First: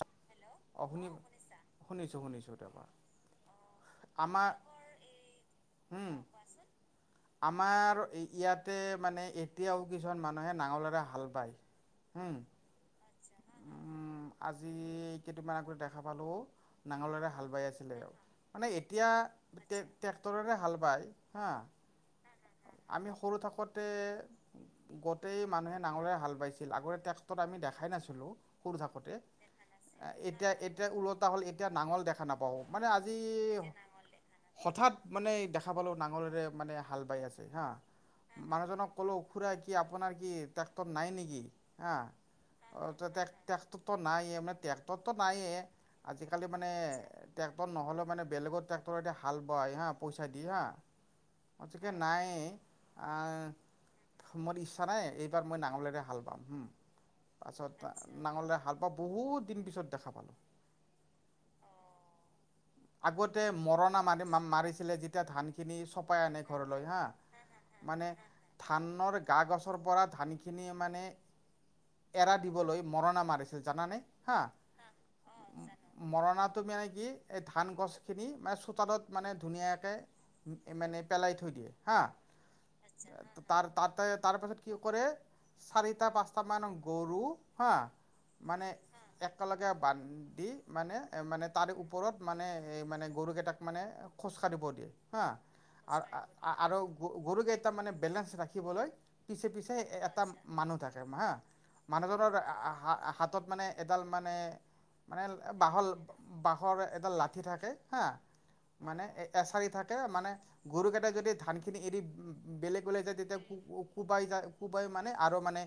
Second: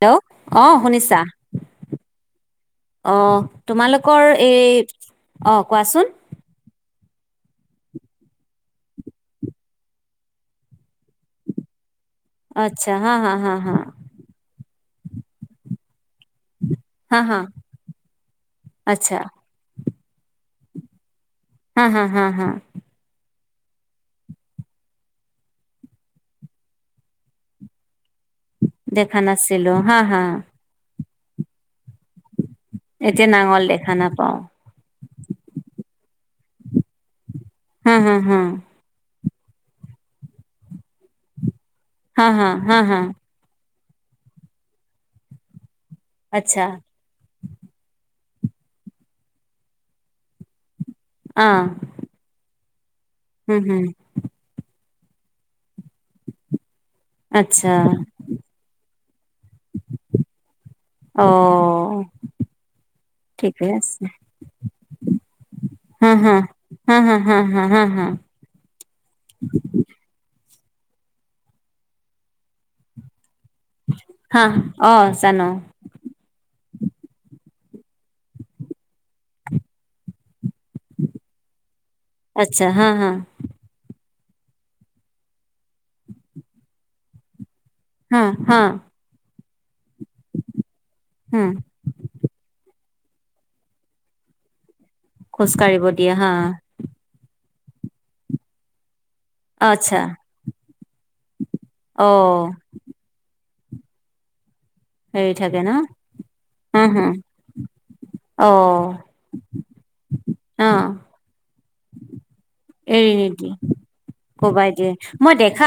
Hello অ শুনিছা? শুনিছো শুনিছো তাৰপা অ তোমালোকৰ আমাৰ এই অ' কোৱাচোন। উম আমাৰ ইয়াতে মানে এতিয়াও কিছুমান মানুহে নাঙলেৰে হাল বাই। আচ্ছা হা হা হা হা। ি এই কেইটামান আগ দেখ [inaudible] াল হা নাঙলেৰে হা হাল বাই আছিলে মানে এতিয়াে্ আচ্ছা হা হা হা হা [inaudible] আমি সৰু থাক [unintelligible] গোটই মানুহে নাঙলেৰে হাল বাইছিল আগতে টেক্টত আমি দেখাই নাছিল সুৰু থাকোতে। [unintelligible] লো হা-হা। কুৰতা হ'ল এতিয়া নাঙল দেখা নাপাওঁ মানে আজি এতিয়া নাঙল দেখা নাপাও হঠাৎ মানে দেখা পালোঁ নাঙলেৰে মানে হাল বাই আছে হা, মানুহজনক ক'লো খুৰা কি আপোনাৰ কি টেক্টৰ নাই নেকি হা, হা হা অ, হা তে টেক-টেক্টৰ নায়ে মানে ট্ৰেক্টৰটো নায়ে আজিকালি আচ্ছা মানে ট্ৰেক্টৰ নহ'লেও মানে বেলেগৰ ট্ৰেক্টৰে দি হাল বোৱাই হা পইচা দি হা অঁ [unintelligible] নায়ে হুম হুম আহ, মোৰ ইচ্ছা নাই এইবাৰ মই নাঙলে এ হাল বাও আচ্ছা পাছত নাঙলেৰে হাল বাও বহুত দিন পিছত দেখা পালোঁ অ', আগতে ঠিকে মৰণা আছে মাৰি মাৰিছিলে যেতিয়া ধান খিনি হা চপাই হা আনে ঘৰলৈ হা মানে ধানৰ গা-গছৰ পৰা ধানি কিনিয়ে মানে এৰা দিবলৈ মৰণা মাৰিছ জানা নে হা অঁ জানো মৰণাটো মানে কি এই ধান গছখিনি মানে চোতালত মানে ধুনীয়াকে মানে পেলাই থৈ দিয়ে হা আচ্ছা হা হা তাৰ তাতে তাৰ পাছত কি কৰে চাৰিটা, পাঁচটা মান গৰু হা হা হা মানে একেলগে বান্ধি মানে-মানে হুম তাৰ উপ মানে এই মানে গৰুকেইটাক মানে খোজকাঢ়িব দিয়ে হা খোজ কাঢ়িব দিয়ে হা আৰু গৰুকেইটা মানে বেলেঞ্চ ৰাখিবলৈ পিছে-পিছে আচ্ছা এটা মানুহ থাকে হা অঁ মানুহজনৰ হা- হাতত মানে এডাল মানে মানে হেৰি মানে থাকে ন বাহল বাহ হা হা এডাল লঠি থাকে হাঁ অ মানে অ এছাৰি থাকে মানে গৰু কেইটাই যদি খিনি এৰি বেলেগলে এৰি যায় তেতিয়া নিদিয়ে কো কোবাই যায় কোবাই মানে আৰু মানে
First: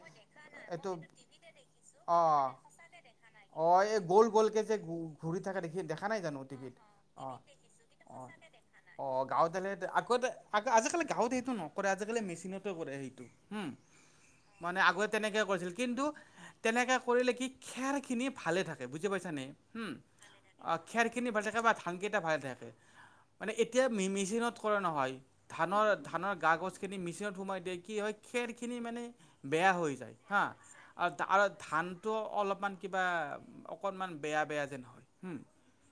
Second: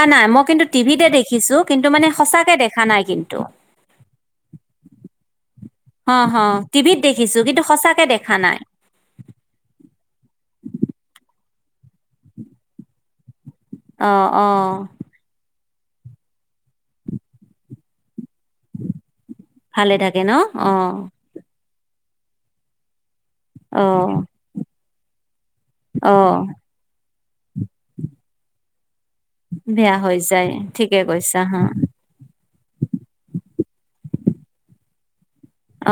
এইটো তে দেখিছো কিন্তু মানে অঁ সঁচাকে দেখা নাই কিন্তু অঁ এই গ'ল গ'লকৈ যে ঘূৰি থাকে দেখি দেখা নাই হ'ব জানো হ' টিভিত অঁ দেখিছো কিন্তু সঁচা অঁ, গাঁৱতে হে আগতে আ আজিকালি গাঁৱত সেই ওম কৰে আজিকালি মেচিনত কৰে সেইটো। ওম অ অ মানে আগ তেনেকে কৰিছিল কিন্তু তেনেকে কৰিলে কি খেৰ খিনি ভালে থাকে বুজি পাইছা নে? হম ভালে থাকে ন অ অঁ খেৰ খিনি ভালে থাকে বা ধান কেইটা ভালে থাকে মানে অ এতিয়া মে মেচিনত কৰা নহয় ধানৰ অ ধানৰ গা গছ খিনি মেচিনত সোমাই দিয়ে কি হয় খেৰ খিনি মানে বেয়া হৈ যায়। হা আৰু না ধানতো অলপমান কিবা অকনমান বেয়া বেয়া যেন হয়।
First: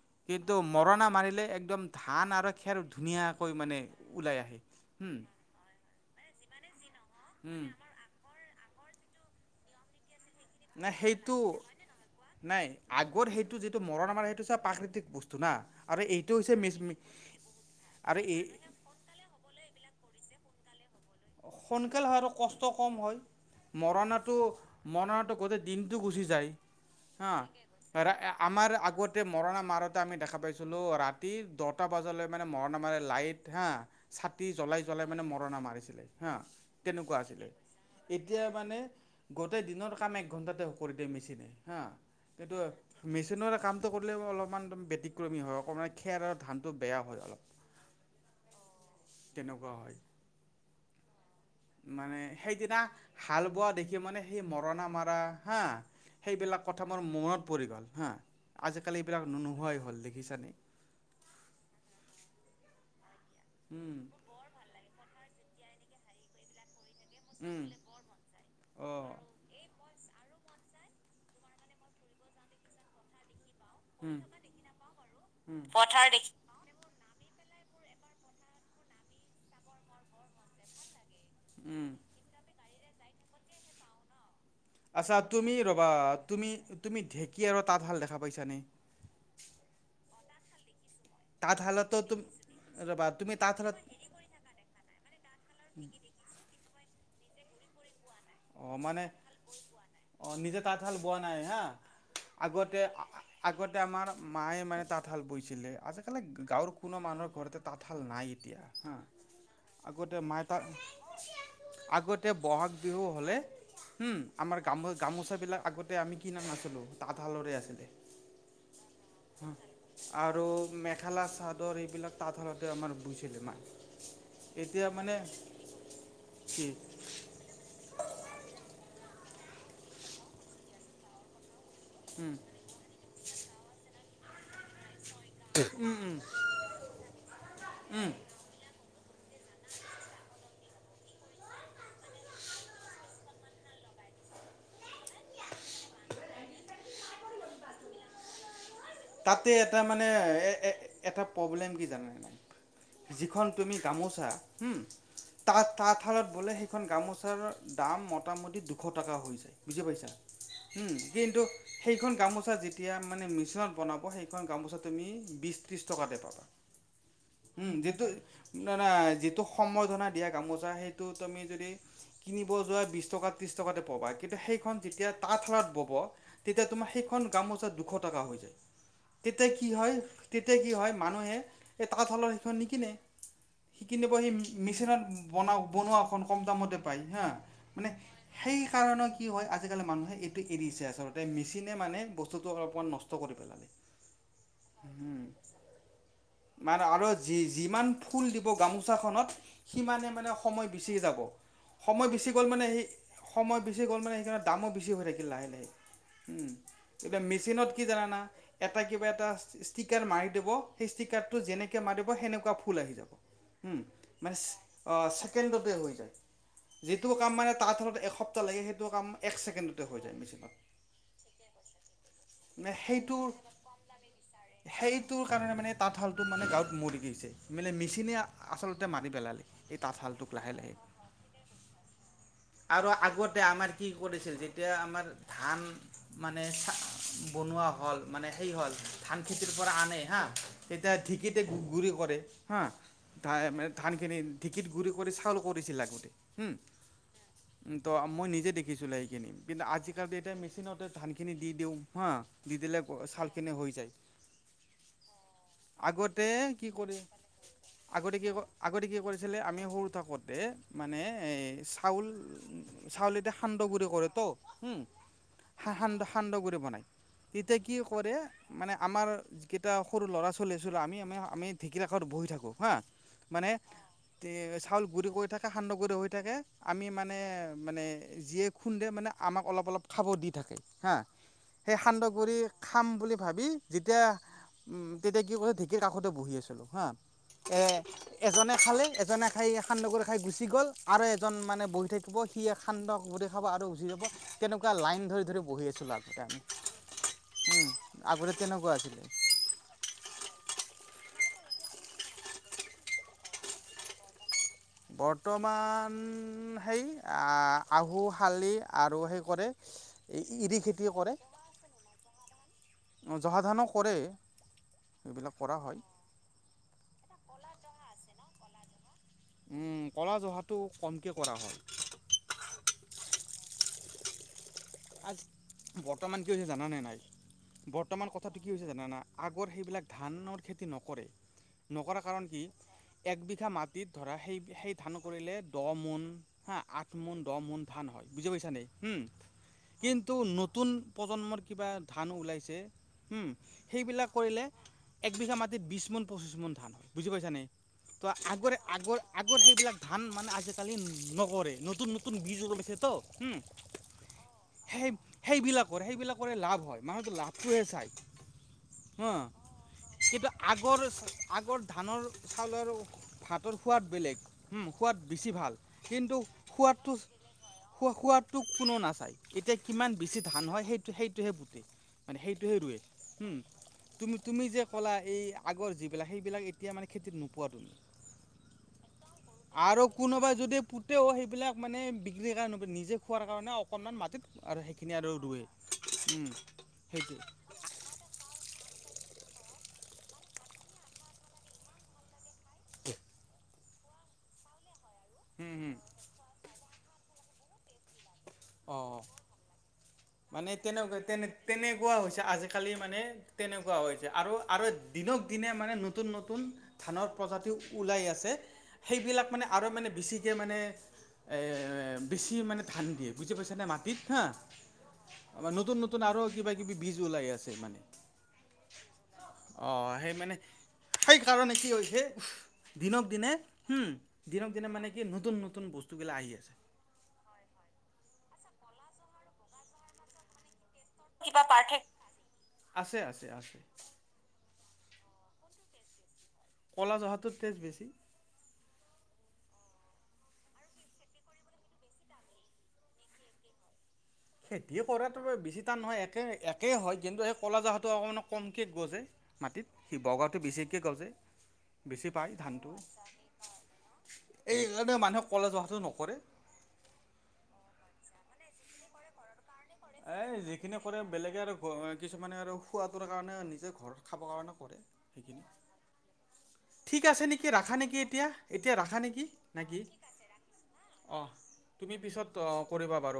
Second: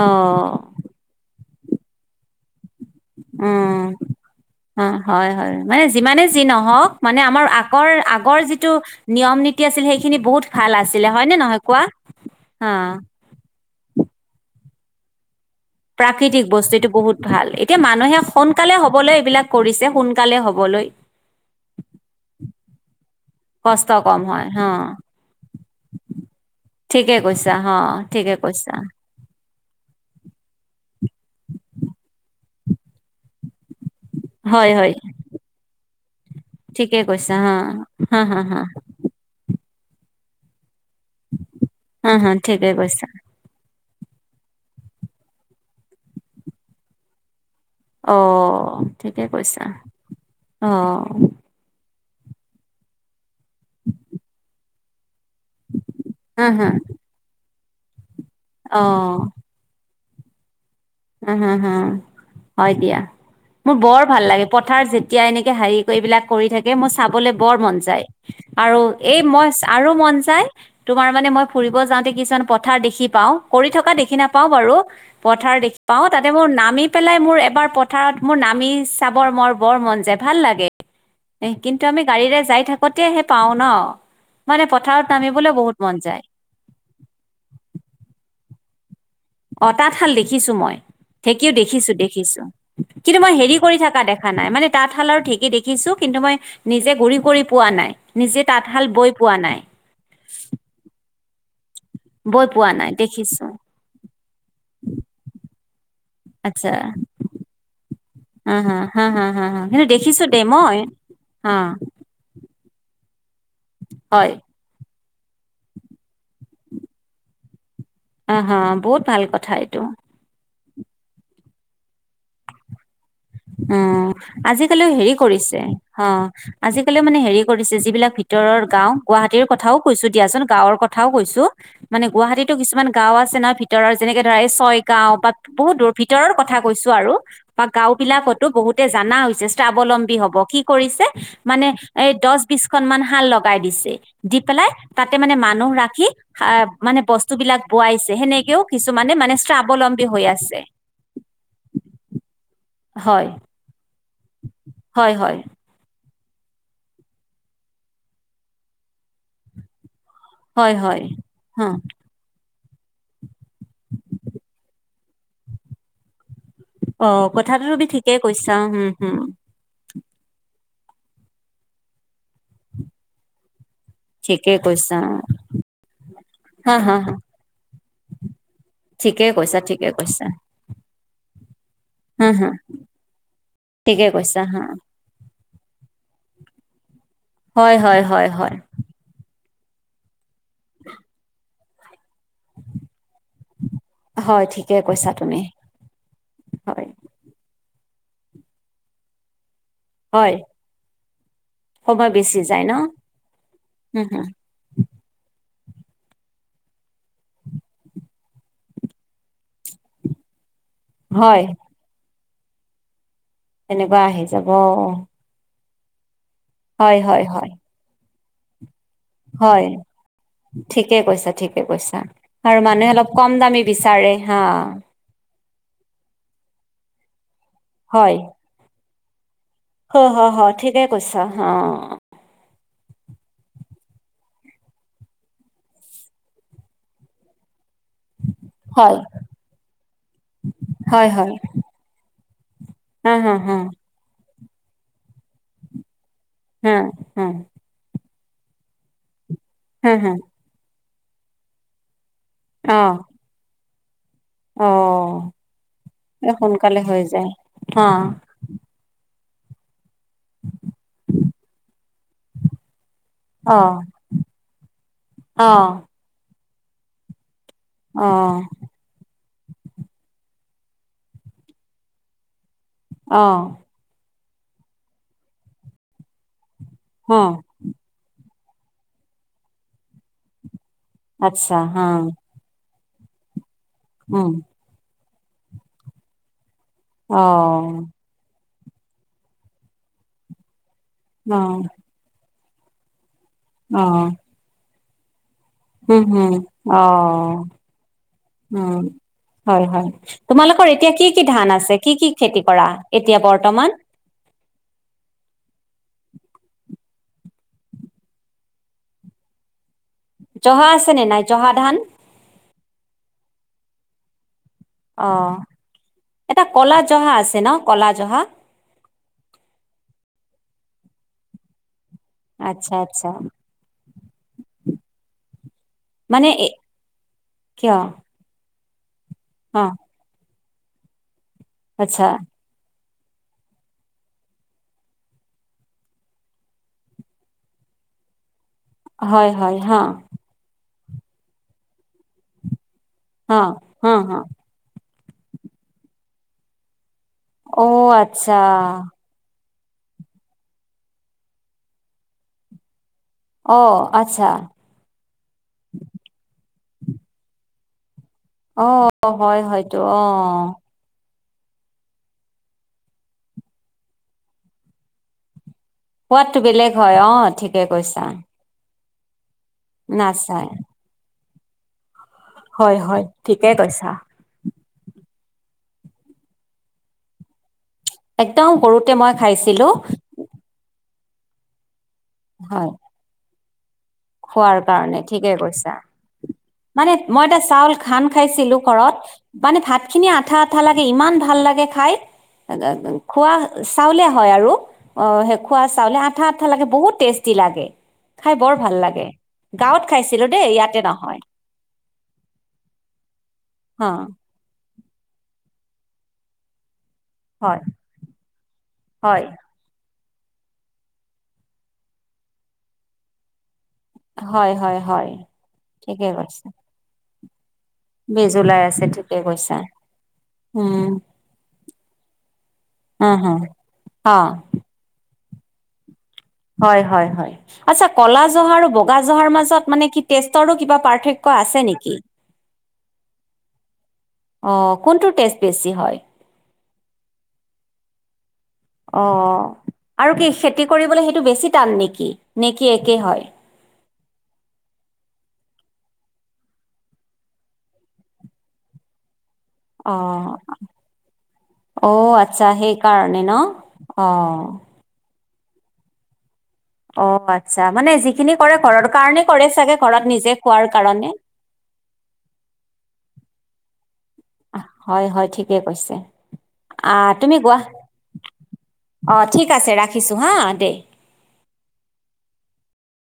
অ কিন্তু মৰণা মাৰিলে একদম ধান আৰু খেৰ ধুনীয়াকৈ মানে উম ওলাই আহে অঁ হুম হয় হয় মানে যিমানে যি নহওক মানে আমাৰ উম আকৰ আগৰ যিটো নিয়ম নীতি আছিল সেইখিনি বহুত ভাল নাই আছিলে হয়নে সেইটো নহয় কোৱা অঁ একো যিটো মৰণ আম সেইটো হৈছে প্ৰাকৃতিক বস্তু না আৰু এইটো প্ৰাকৃতিক হৈছে মিচ বস্তু এইটো বহুত ভাল। এতিয়া আৰু মানুহে এই সোনকালে হ'বলৈ এইবিলাক কৰিছে সোনকালে হ'ব হবলৈ ত কম হয় কষ্ট কম হয় হ মৰণাটো-মৰণাটো গোটেই দিনটো গুচি যায়। ঠিকে হা কৈছা অ' ঠিকে কৈছা। মাৰতে আমি দেখা পাইছিলো ৰাতি দহটা বজালৈ মানে মৰণা মাৰে লাইট হা। ছাটি হয় হয় জ্বলাই-জ্বলাই মানে মৰণা মাৰিছিলে। হা ঠিকে তেনেকুৱা কৈছা আছিলে হা হা হা এতিয়া হা মানে গোটেই দিনৰ কাম এক ঘণ্টাতে হয়। কৰি দিয়ে‌ মেছিনে হা হা সেইটো ঠিকে কৈছা মেছিনৰ কাম। কৰিলেও অলপমান ব্যতিক্ৰমী হয় অকমান খেৰ আৰু ধানতটো বেয়া হয় অলপ। অ' ঠিকে কৈছা তেনেকুৱা হয় অহ, মানে সেইদিনা হাল বোৱা দেখি মানে সেই মৰণা মাৰা হা হা সেইবিলাক হা কথা মোৰ মনত পৰি গ'ল হা অ আজিকালি এইবিলাক নো নোহোৱাই হ'ল দে ছানে। উ হম হ হয় দিয়া মোৰ উম বৰ ভাল লাগে পথাৰ যে এতিয়া এনেকে হেৰি কৰি এইবাক কৰি থাকে মই চাবলৈ বৰ উম মন যায় আৰু অঁ এই মই আৰু মন যায়। তোমাৰ মানে মই ফুৰিব যাওঁতে কিছুমান পথাৰ দেখি পাও। কৰি থকা দেখি উম নাপাওঁ বাৰু পথাৰ উম দেখি পাও তাতে মোৰ নামি পেলাই মোৰ এবাৰ পথাৰত মোৰ নামি চাবৰ মোৰ বৰ মন যায় ভাল লাগে। এ কিন্তু উম আমি গাড়ীৰে যাই থাকোতেহে পাও ন। মানে পথাৰত আচ্ছা, নামিবলৈ তুমি বহুত ৰবা মন যায় তুমি-তুমি ঢেঁকী আৰু তাঁতশাল দেখা পাইছানে। অ, তাঁতশাল দেখিছো মই। ঢেঁকীও তাঁতশালতো তুম দেখিছো-দেখিছো ৰ'বা কিন্তু মই তুমি হেৰি তাঁতশালত কৰি থকা দেখা নাই মানে তাঁতশালৰ ঢেঁকী দেখিছো কিন্তু কিন্তু মই নিজে গুৰি কৰি পোৱা নাই নিজে অঁ তাঁতশাল বৈ মানে পোৱা নাই। পোৱা নাই হা বৈ পোৱা নাই দেখিছো আগতে-আগতে আমাৰ মায়ে মানে তাঁতশাল বৈছিলে। সে গাঁৱৰ আচ্ছা কোনো মানুহৰ ঘৰতে তাঁতশাল নাই এতিয়া হা হা হা কিন্তু আগতে দেখিছো মাই দেই তাত মই অ আগতে বহাগ বিহু হলে হম হয় আমাৰ গামো গামোচাবিলাক আগতে আমি কিনা নাছিলোঁ তাঁতশালৰে আছিলে। অ' হ বহুত ভাল কথা এইটো। আৰু মেখেলা চাদৰ এইবিলাক তাঁতশালতে আমাৰ বৈছিলে মায়ে অ, এতিয়া আজিকালিও হেৰি মানে কৰিছে অহ, কি আজিকালিও মানে হেৰি কৰিছে যিবিলাক ভিত ভিতৰৰ গাঁও গুৱাহাটীৰ কথাও কৈছো দিয়াচোন গাঁৱৰ কথাও কৈছো মানে উম গুৱাহাটীতো কিছুমান গাঁও আছে না ভিতৰ যেনেকে ধৰা এই ছয়, গাও বা বহুত দূৰ উম উম ভিতৰৰ কথা কৈছো আৰু বা গাঁও উম বিলাকতো বহুতে জানা হৈছে স্বাৱলম্বী হব কি কৰিছে মানে এই দচ বিচ খন মান হাল লগাই দিছে। দি পেলাই তাতে মানে মানুহ ৰাখি সাহ মানে বস্তু বিলাক বোৱাইছে সেনেকেও, কিছুমানে মানে তাতে এটা স্বাৱলম্বী মানে হৈ আছে এটা প্ৰব্লেম কি জান নাই হয় যিখন তুমি গামোচা উম, হয় হয় তাত-তাত শালত বোলে সেইখন গামোচাৰ দাম মোটামুটি দুশ টকা হৈ যায় বুজি পাইছা। হয় উম, হয় কিন্তু হ সেইখন গামোচা যেতিয়া মানে মিছন বনাব সেইখন গামোচা তুমি বি ত্ৰিছ টকাতে পাবা। অ, কথাটো হুম তুমি যিটো ঠিকেই কৈছা না না হম-হম, যিটো সম্বৰ্ধনা দিয়া গামোচা সেইটো তুমি যদি কিনিব যোৱা বিছ টকা ত্ৰিছ টকা তে পাবা কিন্তু ঠিকে সেইখন কৈছা যেতিয়া তাৰাত বব তেতিয়া হা তোমাৰ হা হা সেইখন গামোচা দুশ টকা হৈ যায়। ঠিকে তেতিয়া কৈছা কি ঠিকে হয় কৈছা তেতিয়া কি হয় মানুহে এই হা তাঁতশালৰ হা সেইখন নিকনে। সি ঠিকে কিনিব সি কৈছা হা মেচিনত বনা বনোৱাখন ক ম দামতে হা হয় মানে হয় হয় হয় সেই কানৰে কি হয় আজিকালি মানুহে এৰিছে আচলতে মেচিনে মানে বস্তুতটো অলপমান নষ্ট কৰি পেলাই। হয় ঠিকে কৈছা তুমি মানে হয়। আৰু যি যিমান ফুল দিব গামোচাখনত সিমানে মানে হয় সময় বিচি যাব। সময় বেছি গ'ল মানে সেই সময় বেছি গ'ল হম মানে হম সেইকাৰণে দামো বেছি হৈ থাকিল লাহে-লাহে। উম এতিয়া মেচিনত কি জানানা এটা কিবা এটা ষ্টিকাৰ মাৰি দিব সেই ষ্টিকাৰটো হয় যেনেকে মাৰিব সেনেকুৱা ফুল আহি যাব এনেকুৱা আহি যাব য হয় যিটো হয় কাম হয় মানে তাত হ এসপ্তাহ লাগে সেইটো কাম এক হয় ছেকেণ্ডতে হৈ যায় মেচিনত। ঠিকে কৈছা ঠিকে কৈছা আৰু মানুহে অলপ কম দামী বিচাৰে হা সেইটো কাৰণে মানে তাঁতশালতো মানে গাঁৱত মৰি গৈছে মানে মেচিনে হয় আচলতে মাৰি পেলালে এই হ হ তাঁতশালটোক হ লাহে লাহে ঠিকে কৈছা অ আৰু আগতে আমাৰ কি কৰিছিল যেতিয়া আমাৰ ধান মানে চা বনোৱা হ'ল মানে সেই হ'ল হয় ধান খেতিৰ পৰা আনে হা তেতিয়া হয় হয় ঢেঁকীতে গুৰি কৰে হা হা হা হা ধানে ধান খিনি ঢেঁকত গুৰি কৰি চাউল কৰিছিল আগতে হুম হ হ তো মই নিজে দেখিছিলোঁ সেইখিনি কিন্তু হা আজিকালি এতিয়া মেচিনতে ধানখিনি দি দিওঁ অ কেনে হৈ যায় অহ আগতে এ কি সোনকালে কৰে হৈ যায় আহা আছিলে আমি সৰু থাকোতে মানে এ চাউল চাউলতে সান্দহ অ', গুৰি কৰে ত উম অ', সান্দহ সান্দহ গুৰি বনাই এয়া কি কৰে অ', মানে আমাৰ যিকেইটা সৰু ল'ৰা ছ চলিছিলো আমি আমি আমি ঢেঁকীৰাখত বহি থাকো হা অ', মানে তে চাউল গুৰি কৰি থাকে সান্দহ গুৰি হৈ থাকে আমি মানে অ', মানে যিয়ে খুন্দে মানে আমাক অলপ অলপ খাব দি থাকে আত্ছা হা কৰি খাম বুলি ভাবি যেতিয়া উম, উম তেতিয়া কি কছ ঢেঁকীৰ কাষতে বহি আছিলো হা এ অ', এজনে খালে এজনে খাই সান্দগুৰে খাই গুচি গ'ল আৰু এজন অ', মানে বহি থাকিব সি সান্দহ ঘৰি খাব আৰু উচি যাব অ', তেনেকুৱা লাইন ধৰি ধৰি বহি আছো হুম, হুম, লাগমি অ উ আছিলে হয় হয় তোমালোকৰ এতিয়া কি কি কি ধান আছে কি কি খেতি কৰা এতিয়া বৰ্তমান বৰ্তমান হেই আহু শালি আৰু সেই কৰে এই ইৰি জহা খেতি আছেনে কৰে নাই জহা ধান জহাধানো কৰে অ এইবিলাক কৰা হয় এটা কলা জহা আছে ন কলা জহা উম কলা জহাটো কমকে কৰা হয় আচ্ছা আচ্ছা আ বৰ্তমান কি মানে হৈছে এ জানানে নাই কিয়? বৰ্তমান কথাটো কি হৈছে জানানাই আগৰ অ', সেইবিলাক ধানৰ খেতি নকৰে নকৰা আচ্ছা, কাৰণ কি এক বিঘা মাটিত ধৰা সেই সেই ধান কৰিলে দহ মোন হা আঠ মোন দহ মোন ধান হয় বুজি পাইছা নে হম হয়, হয়, হা, কিন্তু নতুন প্ৰজন্মৰ কিবা ধান ওলাইছে উম হা, হা, সেইবিলাক হা, কৰিলে একবিঘা মাটিত বিশ মোন পঁচিশ মোন ধান হয় বুজি পাইছা নে অ', ত আচ্ছা। আগ আগ আগৰ সেই এইবিলাক ধান মানে আজিকালি নকৰে নতুন নতুন বীজ পছে তো অ আচ্ছা সেই সেইবিলাকৰ সেইবিলাকৰে লাভ হয় মানুহৰ লাভটোহে চায় অ হা হয় হয়তো অ কিন্তু আগৰ আগৰ ধানৰ চাউলৰ ভাতৰ সোৱাদ বেলেগ সোৱাদ বেছি ভাল সোৱাদটো বেলেগ হয় অ ঠিকে সোৱা কৈছা সোৱাদটো কোনো নাচায় এতিয়া কিমান বেছি ধান নাচাই হয় সেইটো সেইটোহে পুট মানে সেইটোহে হয় হয় ৰৰুোৱে ঠিকে কৈছা তুমি তুমি যে ক'লা এই আগৰ যিবিলাক সেইবিলাক এতিয়া মানে খেতিত নোপোৱাতো নাই একদম সৰুতে মই খাইছিলো। ও সেইবিলাক মানে বিক্ৰীৰ কাৰণে হয় নিজে খোৱাৰ কাৰণে অকণমান মতিত খোৱাৰ আৰু সেইখিনি কাৰণে আৰু ঠিকে ৰুৱে কৈছা উম, মানে সেইটোৱে মই এটা চাউল ঘান খাইছিলো ঘৰত। মানে ভাত খিনি আঠা - আঠা লাগে ইমান ভাল লাগে খাই খোৱা চাউলে হয় আৰু অ, শে হুম খোৱা হুম চাউলে আঠা - আঠা লাগে বহুত টেষ্টি লাগে। খাই বৰ ভাল অঁ লাগে গাৱত খাইছে। মানে তেনেকুৱা তেনে তেনেকুৱা হৈছে আজিকালি মানে তেনেকুৱা অ হৈছে আৰু। আৰু দিনক দিনে মানে নতুন - নতুন ধানৰ প্ৰজাতি হয় ওলাই আছে হয় সেইবিলাক মানে আৰু মানে বেছি। কে মানে বেছি মানে ধান দিয়ে বুজি পাইছ নে মাটিত হা হয় হয় হয় আমাৰ নতুন - নতুন আৰু কিবা কিবি বীজ ওলাই আছে। মানে বিজ লাই আছে ঠিকে কৈছা। অঁ মানে উম সেইকাৰণে কি হৈছে দিনক হা দিনে হা হম অ দিনক দিনে মানে কি ন নতুন- নতুন বস্তু হয় - হয় - হয়, আটচ্ছা ক'লা জহা আৰু বগা জহাৰ মাজত মানে কি টেষ্টৰো কিবা পাৰ্থক্য কিবা আছে নেকি পাৰ্থক্য, আছে - আছে - আছে। অ, কোনটো টেষ্ট বেছি হয়। ক'লা জহটোৰ টেষ্ট বেছি। অ, আৰু কি খেতি কৰিবলে সেইটো বেছি টান নেকি নে কি একেই হয়। [inaudible] খেতিয়ে কৰাটো বেছি টান নহয়, একে একে হয় কিন্তু সেই ক'লা জহাটো অকমান কমকে গজে মাটিত অ সি বৰগাঁওটো বেছিকে গজে বেছি অ' পায় আটচ্ছা ধানটো সেইকাৰণে ন, অ' কলেজ অহাটো নকৰে অ' আটচ্ছা মানে যিখিনি কৰে ঘৰৰ কাৰণেই কৰে চা এ, যিখিনি কৰে বেলেগে আৰু খো-কিছুমানে আৰু খোৱাটোৰ কাৰণে নিজে ঘৰ হয়, হয়, ঠিকে কৈছে। ঠিক আহ আছে তুমি নেকি, গুৱাহাটী ৰাখা নেকি এতিয়া, এতিয়া ৰাখা অঁ নেকি, ঠিক আছে নেকি? ৰাখিছোঁ হা দে তুমি পিছত ত' কৰিবা। বাৰু